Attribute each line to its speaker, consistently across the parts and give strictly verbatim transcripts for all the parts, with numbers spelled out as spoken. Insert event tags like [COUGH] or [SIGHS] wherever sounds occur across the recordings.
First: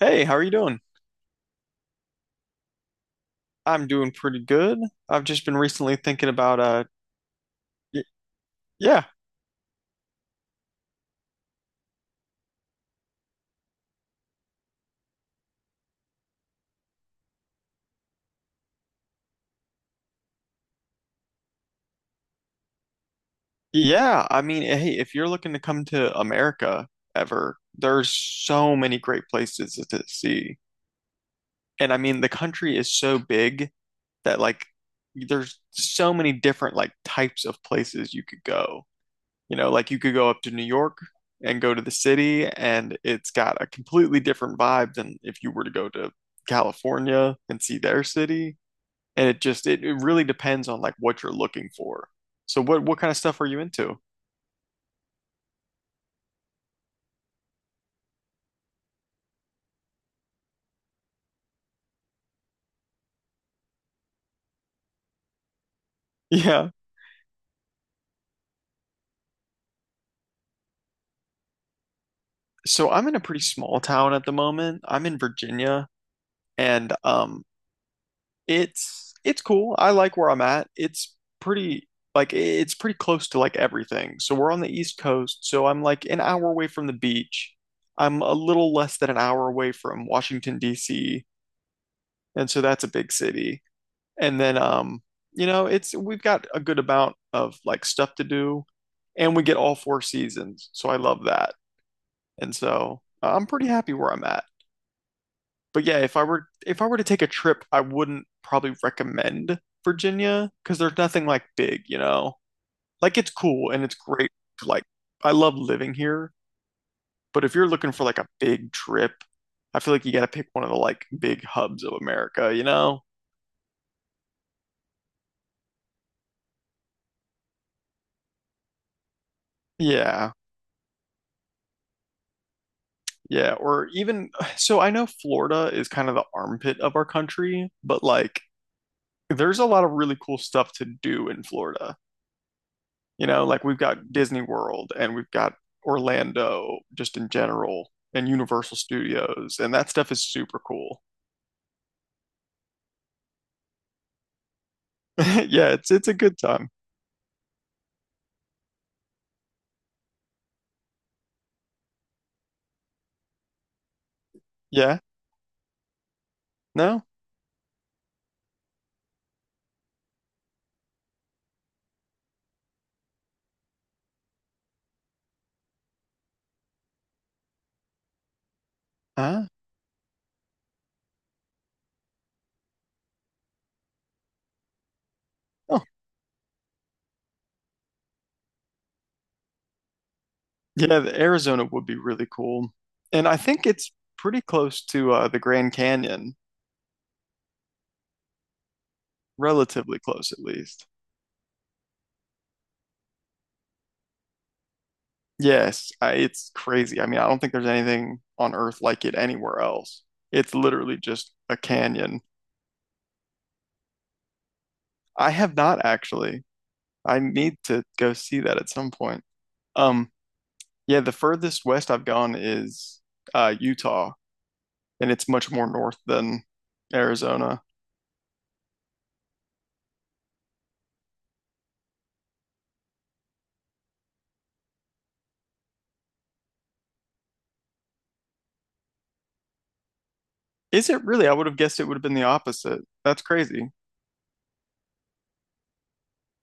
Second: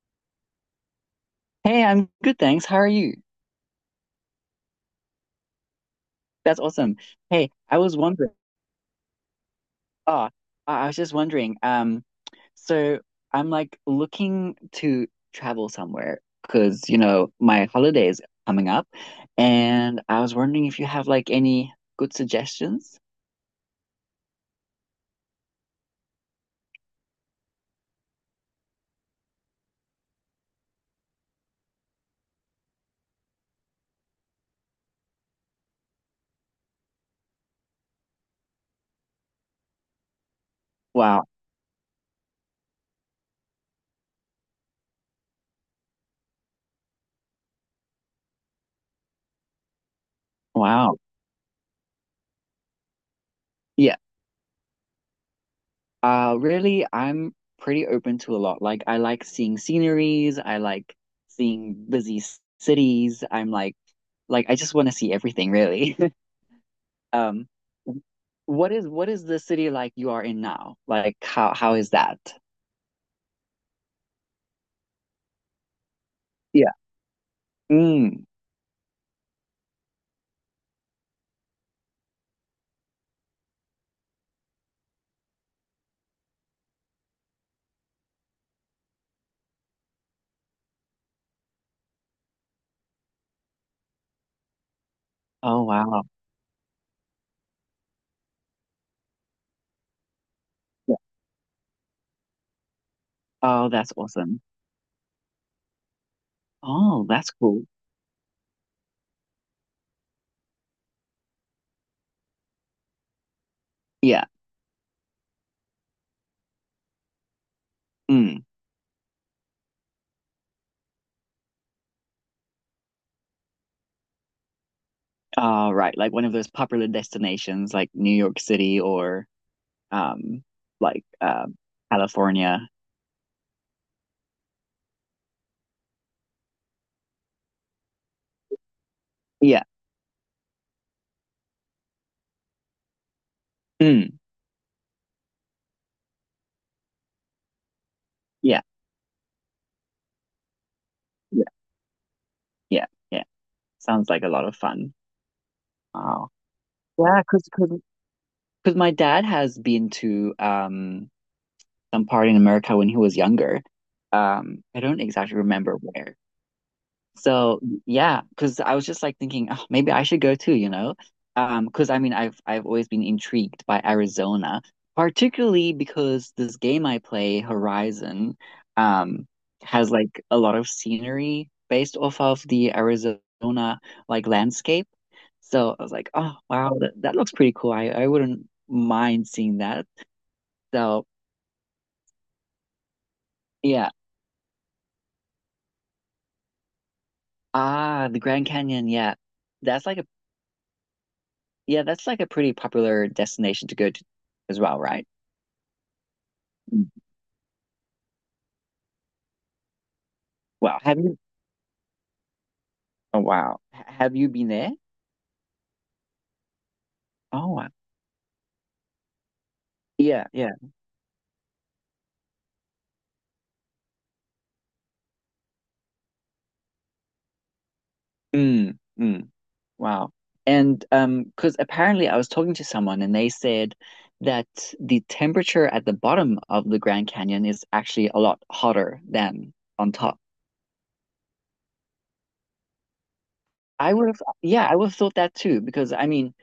Speaker 1: Hey, how are you doing?
Speaker 2: Hey, I'm good, thanks. How are you?
Speaker 1: I'm doing pretty good. I've just been recently thinking about
Speaker 2: That's
Speaker 1: uh
Speaker 2: awesome. Hey, I was
Speaker 1: y
Speaker 2: wondering.
Speaker 1: yeah.
Speaker 2: Oh, I I was just wondering. Um, so I'm like looking to travel somewhere because you know my holiday is coming up, and I was wondering if you have like any good suggestions.
Speaker 1: Yeah, I mean, hey, if you're looking to come to America ever, there's so many great places to see. And I mean, the country is so big that like there's so many different like types of places you could go. You know, like you could go up to New York
Speaker 2: Wow,
Speaker 1: and go to the city, and it's got a completely different vibe than if you were to go to California and see their city. And it just it, it really depends on like
Speaker 2: wow.
Speaker 1: what you're looking for. So what what kind of stuff are you
Speaker 2: Yeah.
Speaker 1: into?
Speaker 2: Uh, really, I'm pretty open to a lot. Like, I like seeing sceneries. I like seeing busy c- cities. I'm like, like I just want to see everything, really. [LAUGHS]
Speaker 1: [LAUGHS] Yeah.
Speaker 2: Um, what is what is the city like you are in now? Like how how is that?
Speaker 1: So I'm in a pretty small town at the moment. I'm in Virginia,
Speaker 2: Yeah.
Speaker 1: and um
Speaker 2: Mm.
Speaker 1: it's it's cool. I like where I'm at. It's pretty like it's pretty close to like everything. So we're on the East Coast, so I'm like an hour away from the beach. I'm a little less than an hour away from Washington, D C, and so that's a big city. And then um, you
Speaker 2: Oh
Speaker 1: know, it's
Speaker 2: wow.
Speaker 1: we've got a good amount of like stuff to do, and we get all four seasons. So I
Speaker 2: Yeah.
Speaker 1: love that. And so uh, I'm pretty
Speaker 2: Oh,
Speaker 1: happy
Speaker 2: that's
Speaker 1: where I'm
Speaker 2: awesome.
Speaker 1: at. But yeah, if I were if I were to
Speaker 2: Oh,
Speaker 1: take a
Speaker 2: that's
Speaker 1: trip,
Speaker 2: cool.
Speaker 1: I wouldn't probably recommend Virginia because there's nothing like big, you know. Like it's cool and it's
Speaker 2: Yeah.
Speaker 1: great. Like I love living here, but if you're looking for like a
Speaker 2: Mm.
Speaker 1: big trip, I feel like you got to pick one of the like big hubs of America, you know?
Speaker 2: All right. Like one of those popular destinations like New York City or
Speaker 1: Yeah.
Speaker 2: um like um California.
Speaker 1: Yeah, or even [SIGHS] so I know Florida is kind of the armpit of our country, but like there's
Speaker 2: Yeah.
Speaker 1: a lot of really cool stuff to do in Florida. You know, like we've got
Speaker 2: Mm.
Speaker 1: Disney World and we've got Orlando just in general and
Speaker 2: Yeah.
Speaker 1: Universal Studios, and that stuff is super cool.
Speaker 2: Yeah. Yeah. Yeah. Sounds like a lot of fun.
Speaker 1: [LAUGHS] Yeah, it's it's a
Speaker 2: Wow.
Speaker 1: good time.
Speaker 2: Yeah, because because my dad has been to um some part in America when he was younger. Um, I
Speaker 1: Yeah.
Speaker 2: don't exactly remember where.
Speaker 1: No?
Speaker 2: So yeah, because I was just like thinking, oh, maybe I should go too, you know? Um, because I mean, I've I've always been intrigued by Arizona, particularly because this game I play, Horizon, um,
Speaker 1: Uh,
Speaker 2: has like a lot of scenery based off of the Arizona like landscape. So
Speaker 1: oh.
Speaker 2: I was like, oh wow, that, that looks pretty cool. I I wouldn't mind seeing that.
Speaker 1: Yeah,
Speaker 2: So
Speaker 1: the Arizona would be really cool. And I think it's
Speaker 2: yeah.
Speaker 1: pretty close to uh, the Grand Canyon,
Speaker 2: Ah, the Grand Canyon, yeah. That's
Speaker 1: relatively
Speaker 2: like a
Speaker 1: close at least.
Speaker 2: yeah, that's like a pretty popular destination to go to as well, right?
Speaker 1: Yes, I, it's
Speaker 2: Mm.
Speaker 1: crazy. I mean, I don't think there's anything on Earth like it anywhere else. It's
Speaker 2: Wow.
Speaker 1: literally
Speaker 2: Have you
Speaker 1: just a canyon.
Speaker 2: oh wow. H- have you been there?
Speaker 1: I have not actually. I
Speaker 2: Oh
Speaker 1: need
Speaker 2: wow.
Speaker 1: to go see that at some point. Um,
Speaker 2: Yeah, yeah.
Speaker 1: yeah, the furthest west I've gone is uh, Utah, and it's much more north than Arizona.
Speaker 2: Mm, mm, wow. And um, because apparently I was talking to someone and they said that the temperature at the bottom of the Grand Canyon is actually a lot hotter than on top.
Speaker 1: Is it really? I would have guessed it would have been the opposite. That's crazy,
Speaker 2: I would have, yeah, I would have thought that too, because I mean,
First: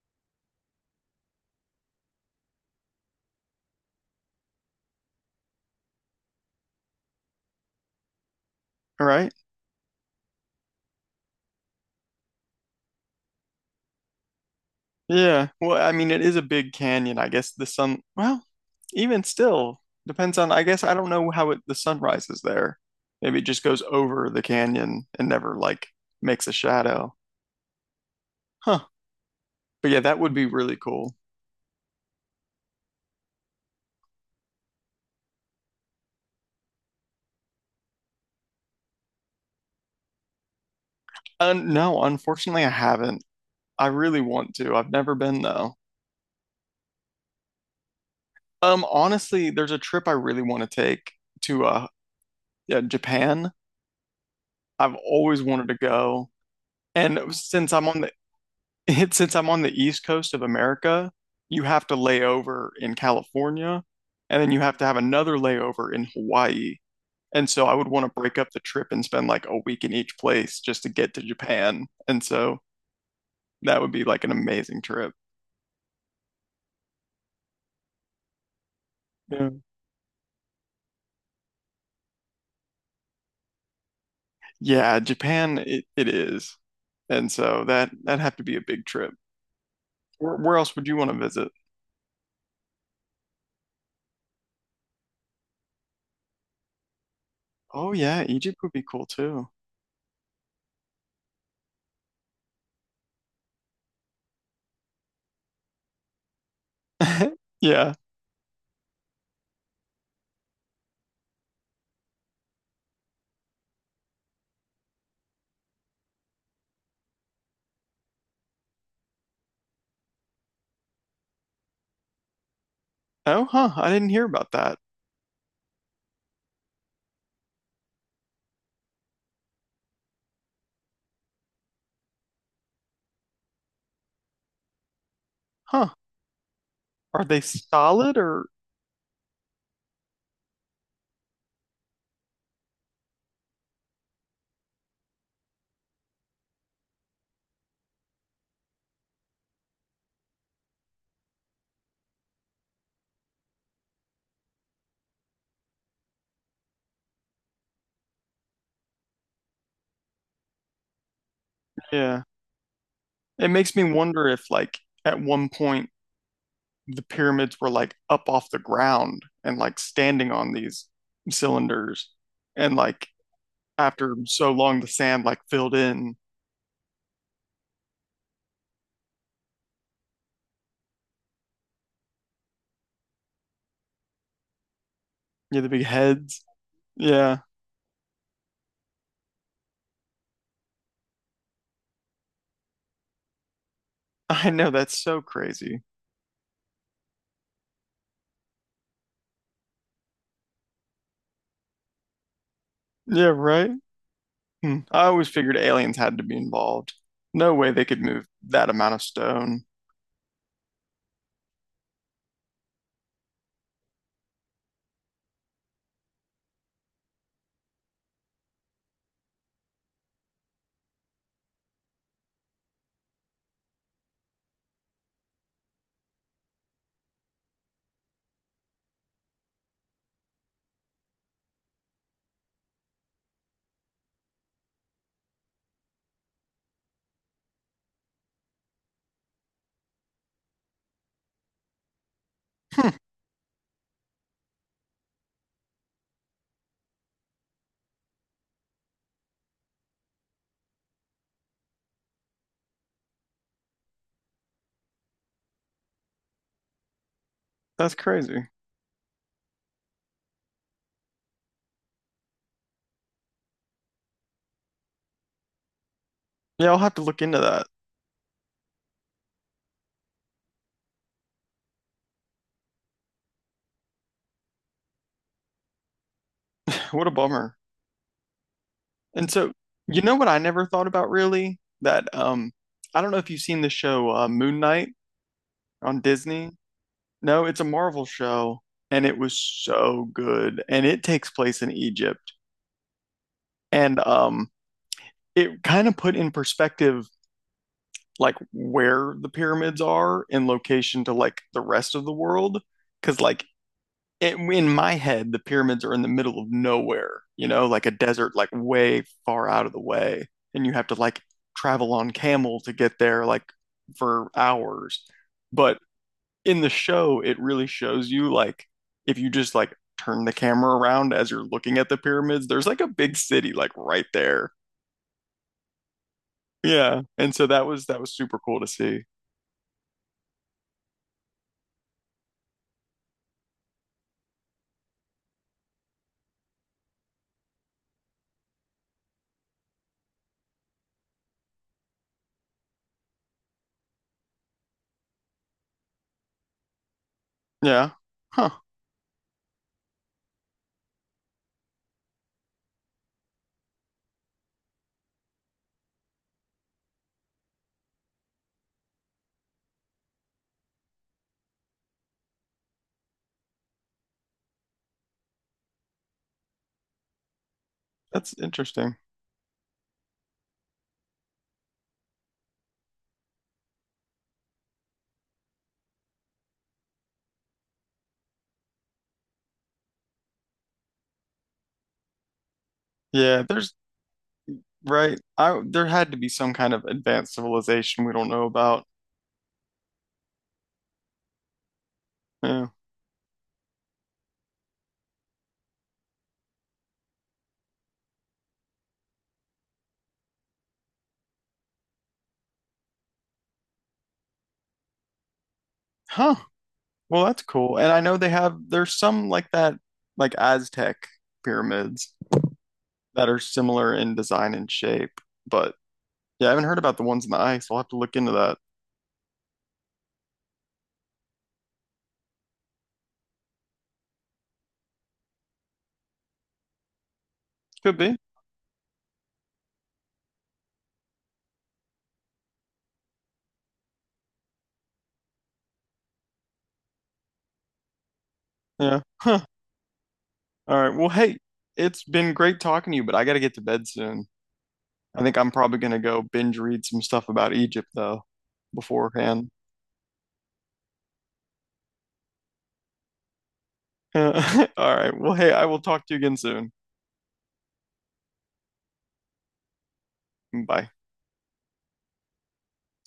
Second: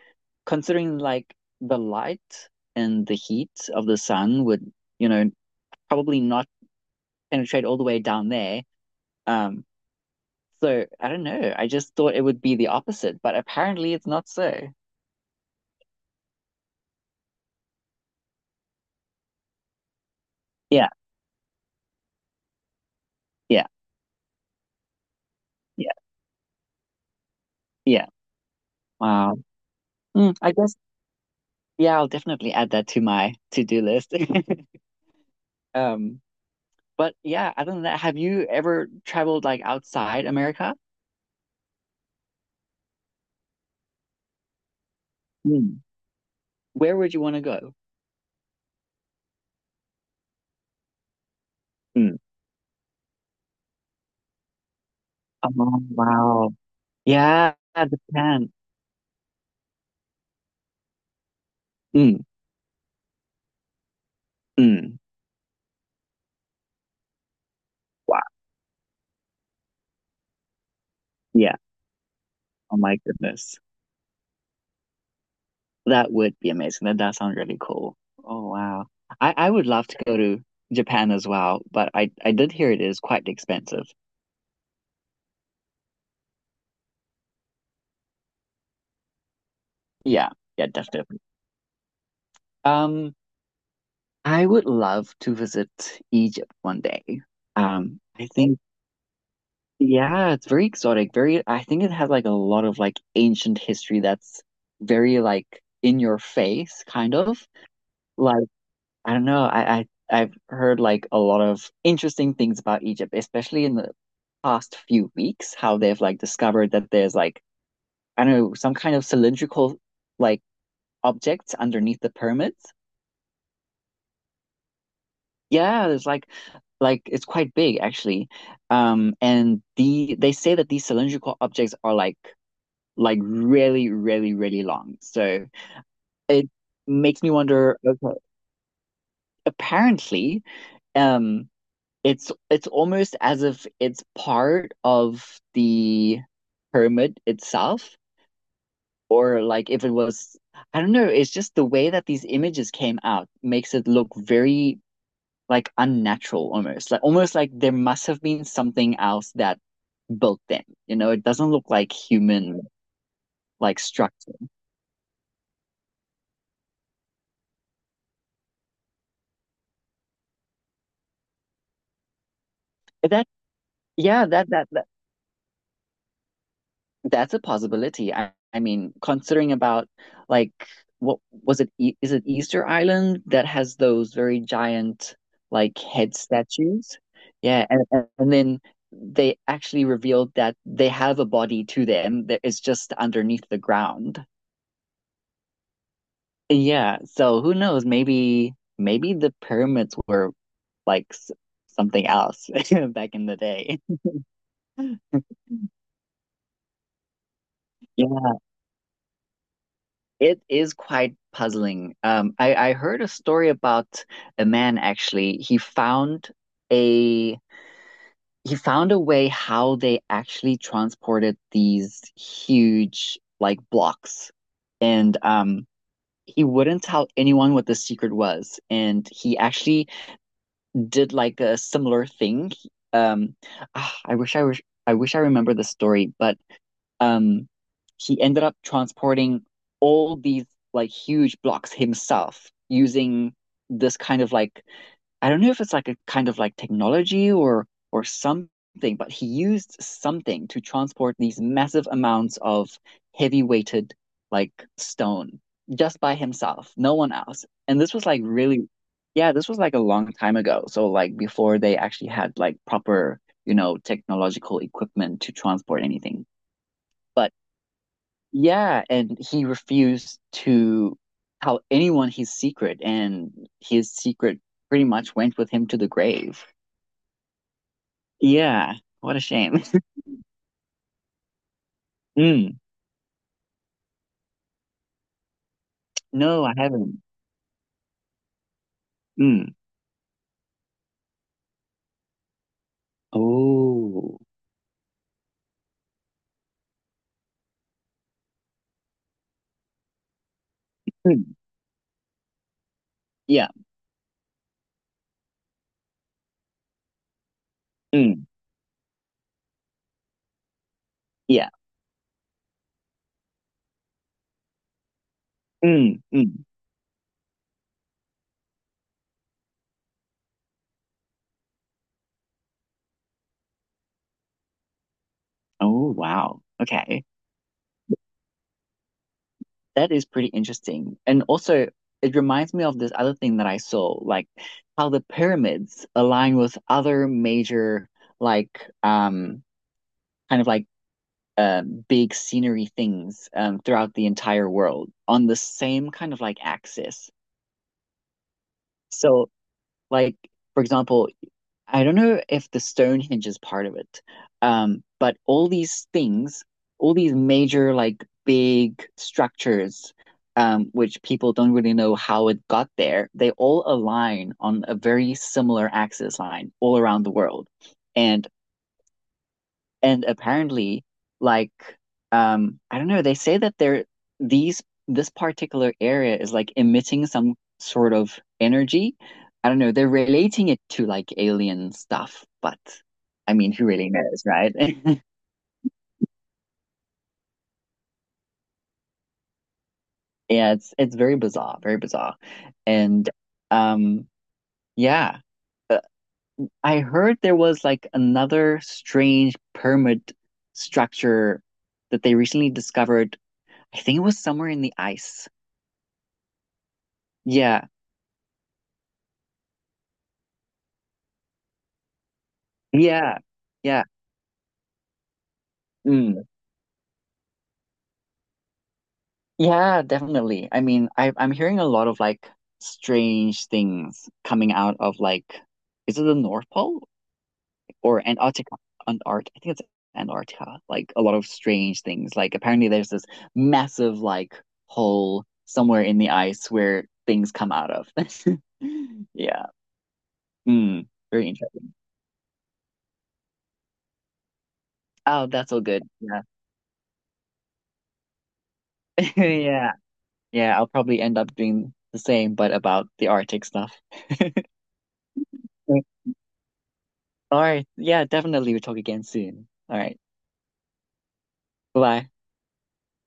Speaker 2: considering like the light and the heat of the sun would, you know, probably not penetrate all the way down there.
Speaker 1: right?
Speaker 2: Um, so I don't know. I just thought it would be the opposite, but apparently it's not so.
Speaker 1: Yeah. Well, I mean, it is a big canyon. I guess the sun. Well, even still, depends on, I guess
Speaker 2: Yeah,
Speaker 1: I don't know how it, the sun rises there. Maybe it just
Speaker 2: yeah,
Speaker 1: goes over the canyon and never like
Speaker 2: yeah,
Speaker 1: makes a shadow.
Speaker 2: yeah.
Speaker 1: Huh.
Speaker 2: Wow.
Speaker 1: But yeah, that would
Speaker 2: Mm,
Speaker 1: be
Speaker 2: I guess
Speaker 1: really cool.
Speaker 2: yeah, I'll definitely add that to my to-do list. [LAUGHS] Um, but yeah, other than that, have you ever traveled like outside America?
Speaker 1: Uh, no, unfortunately, I haven't. I really want to. I've never been though.
Speaker 2: Mm. Where would you want to go?
Speaker 1: Um, honestly, there's a trip I really want to take to uh,
Speaker 2: Mm.
Speaker 1: yeah, Japan. I've always
Speaker 2: Oh,
Speaker 1: wanted to go.
Speaker 2: wow.
Speaker 1: And
Speaker 2: Yeah,
Speaker 1: since I'm on
Speaker 2: Japan.
Speaker 1: [LAUGHS] it, since I'm on the East Coast of America, you have to lay
Speaker 2: Mm,
Speaker 1: over in California, and then you have to have
Speaker 2: mm.
Speaker 1: another layover in Hawaii. And so I would want to
Speaker 2: Wow.
Speaker 1: break up the trip and spend like a week in each place just to get to
Speaker 2: Yeah.
Speaker 1: Japan. And so
Speaker 2: Oh my goodness.
Speaker 1: that would be like an amazing trip.
Speaker 2: That would be amazing. That does sound really cool. Oh wow. I,
Speaker 1: Yeah,
Speaker 2: I would love to go to Japan as well, but I, I did hear it is quite expensive.
Speaker 1: yeah, Japan it, it is. And so that that'd have to be a big trip.
Speaker 2: Yeah,
Speaker 1: Where, where
Speaker 2: yeah,
Speaker 1: else would you want to
Speaker 2: definitely.
Speaker 1: visit?
Speaker 2: Um, I would love to visit Egypt one day.
Speaker 1: Oh
Speaker 2: Um,
Speaker 1: yeah,
Speaker 2: I
Speaker 1: Egypt
Speaker 2: think
Speaker 1: would be cool too.
Speaker 2: yeah, it's very exotic. Very, I think it has like a lot of like ancient history that's very like in your face, kind
Speaker 1: [LAUGHS]
Speaker 2: of.
Speaker 1: Yeah.
Speaker 2: Like I don't know. I, I I've heard like a lot of interesting things about Egypt, especially in the past few weeks, how they've like discovered that there's like I don't know some kind of cylindrical like objects underneath the pyramids.
Speaker 1: Oh, huh. I didn't hear about that.
Speaker 2: Yeah, there's like like it's quite big actually. Um, and the they say that these cylindrical objects are like like really really really long. So
Speaker 1: Huh.
Speaker 2: it makes
Speaker 1: Are
Speaker 2: me
Speaker 1: they
Speaker 2: wonder.
Speaker 1: solid
Speaker 2: Okay,
Speaker 1: or
Speaker 2: apparently. Um, It's it's almost as if it's part of the pyramid itself, or like if it was, I don't know, it's just the way that these images came out makes it look very like unnatural almost. Like almost like there must have been something else that built them. You know, it doesn't look like
Speaker 1: yeah.
Speaker 2: human
Speaker 1: It makes
Speaker 2: like
Speaker 1: me wonder
Speaker 2: structure.
Speaker 1: if, like, at one point the pyramids were like up off the ground and like standing on these cylinders. And like
Speaker 2: That
Speaker 1: after
Speaker 2: yeah, that
Speaker 1: so
Speaker 2: that
Speaker 1: long, the sand like filled in.
Speaker 2: That's a possibility. I, I mean, considering about like what was it? E Is it Easter Island that has those very giant
Speaker 1: Yeah, the
Speaker 2: like
Speaker 1: big
Speaker 2: head
Speaker 1: heads.
Speaker 2: statues?
Speaker 1: Yeah,
Speaker 2: Yeah, and and and then they actually revealed that they have a body to them that is just underneath the ground.
Speaker 1: [LAUGHS] I know that's so crazy.
Speaker 2: Yeah, so who knows? Maybe maybe the pyramids were like s something else [LAUGHS] back in
Speaker 1: Yeah,
Speaker 2: the
Speaker 1: right?
Speaker 2: day.
Speaker 1: Hmm. I always figured aliens had to be involved. No way they could move
Speaker 2: [LAUGHS]
Speaker 1: that amount of stone.
Speaker 2: It is quite puzzling. Um, I, I heard a story about a man actually. He found a he found a way how they actually transported these huge like blocks, and um, he wouldn't tell anyone what the secret was. And he actually did like a similar thing. Um, ah, I wish I wish I wish I remember the story, but um, he ended up transporting all these like huge blocks himself using this kind of like I don't know if it's like a kind of like technology or or something, but he used something to transport these massive amounts of heavy weighted like stone just by himself, no one else. And this
Speaker 1: That's
Speaker 2: was like
Speaker 1: crazy.
Speaker 2: really, yeah, this was like a long time ago. So like before they actually had like proper, you know, technological equipment to transport anything.
Speaker 1: Yeah, I'll have to look
Speaker 2: But
Speaker 1: into that.
Speaker 2: yeah, and he refused to tell anyone his secret, and his secret pretty much went with him to the grave.
Speaker 1: [SIGHS] What a bummer.
Speaker 2: Yeah, what a
Speaker 1: And so,
Speaker 2: shame. [LAUGHS]
Speaker 1: you know what I never thought about really? That um
Speaker 2: Mm.
Speaker 1: I don't know if you've seen the show uh, Moon Knight on
Speaker 2: No,
Speaker 1: Disney.
Speaker 2: I haven't.
Speaker 1: No, it's a Marvel show, and it was
Speaker 2: Mm.
Speaker 1: so good, and it takes place in Egypt. And
Speaker 2: Oh.
Speaker 1: um it kind of put in perspective like where the pyramids are in location to
Speaker 2: Mm.
Speaker 1: like the rest of the world. Because like
Speaker 2: Yeah.
Speaker 1: in my head, the pyramids are in the middle of nowhere, you know, like a
Speaker 2: Mm.
Speaker 1: desert, like way far out of the way. And you have to like
Speaker 2: Yeah.
Speaker 1: travel on camel to get there, like for hours. But
Speaker 2: Mm. Mm.
Speaker 1: in the show, it really shows you like if you just like turn the camera around as you're looking at the pyramids, there's like a big city like right there.
Speaker 2: Oh, wow.
Speaker 1: Yeah.
Speaker 2: Okay.
Speaker 1: And so that was that was super cool to see.
Speaker 2: That is pretty interesting. And also, it reminds me of this other thing that I saw, like how the pyramids align with other major, like, um, kind of like um, big scenery things um, throughout the entire world on the same kind of like axis.
Speaker 1: Yeah. Huh.
Speaker 2: So, like for example, I don't know if the Stonehenge is part of it, um, but all these things, all these major like big structures, um, which people don't really know how it got there, they all align on a very similar axis line all around the world. And
Speaker 1: That's interesting.
Speaker 2: and apparently, like, um, I don't know, they say that they're these this particular area is like emitting some sort of energy. I don't know, they're relating it to like alien stuff, but I
Speaker 1: Yeah,
Speaker 2: mean, who
Speaker 1: there's
Speaker 2: really knows, right? [LAUGHS]
Speaker 1: right? I there had to be some kind of advanced civilization we don't know about.
Speaker 2: Yeah, it's it's very bizarre, very bizarre.
Speaker 1: Yeah.
Speaker 2: And um yeah, uh, I heard there was like another strange pyramid structure that they recently discovered. I think it was somewhere in the ice.
Speaker 1: Huh. Well, that's
Speaker 2: Yeah.
Speaker 1: cool. And I know they have there's some like that like Aztec pyramids
Speaker 2: Yeah,
Speaker 1: that are
Speaker 2: yeah,
Speaker 1: similar in design and shape, but
Speaker 2: mm,
Speaker 1: yeah, I haven't heard about the ones in the ice. I'll have to look into that.
Speaker 2: yeah, definitely. I mean, I I'm hearing a lot of like strange things coming out of like, is it the North Pole
Speaker 1: Could
Speaker 2: or
Speaker 1: be.
Speaker 2: Antarctica? Antart, I think it's Antarctica. Like a lot of strange things. Like apparently there's this massive like hole somewhere in the ice where things come out of. [LAUGHS]
Speaker 1: Yeah.
Speaker 2: Yeah,
Speaker 1: All
Speaker 2: mm,
Speaker 1: right. Well,
Speaker 2: very
Speaker 1: hey,
Speaker 2: interesting.
Speaker 1: it's been great talking to you, but I gotta get to bed soon. I
Speaker 2: Oh,
Speaker 1: think I'm
Speaker 2: that's all
Speaker 1: probably
Speaker 2: good.
Speaker 1: gonna
Speaker 2: Yeah,
Speaker 1: go binge read some stuff about Egypt though
Speaker 2: [LAUGHS]
Speaker 1: beforehand.
Speaker 2: yeah, yeah. I'll probably end up doing the same, but about the Arctic stuff.
Speaker 1: [LAUGHS] All right. Well, hey, I will
Speaker 2: [LAUGHS]
Speaker 1: talk to you again soon.
Speaker 2: All right. Yeah, definitely. We'll talk again soon. All right.
Speaker 1: Bye.
Speaker 2: Bye-bye.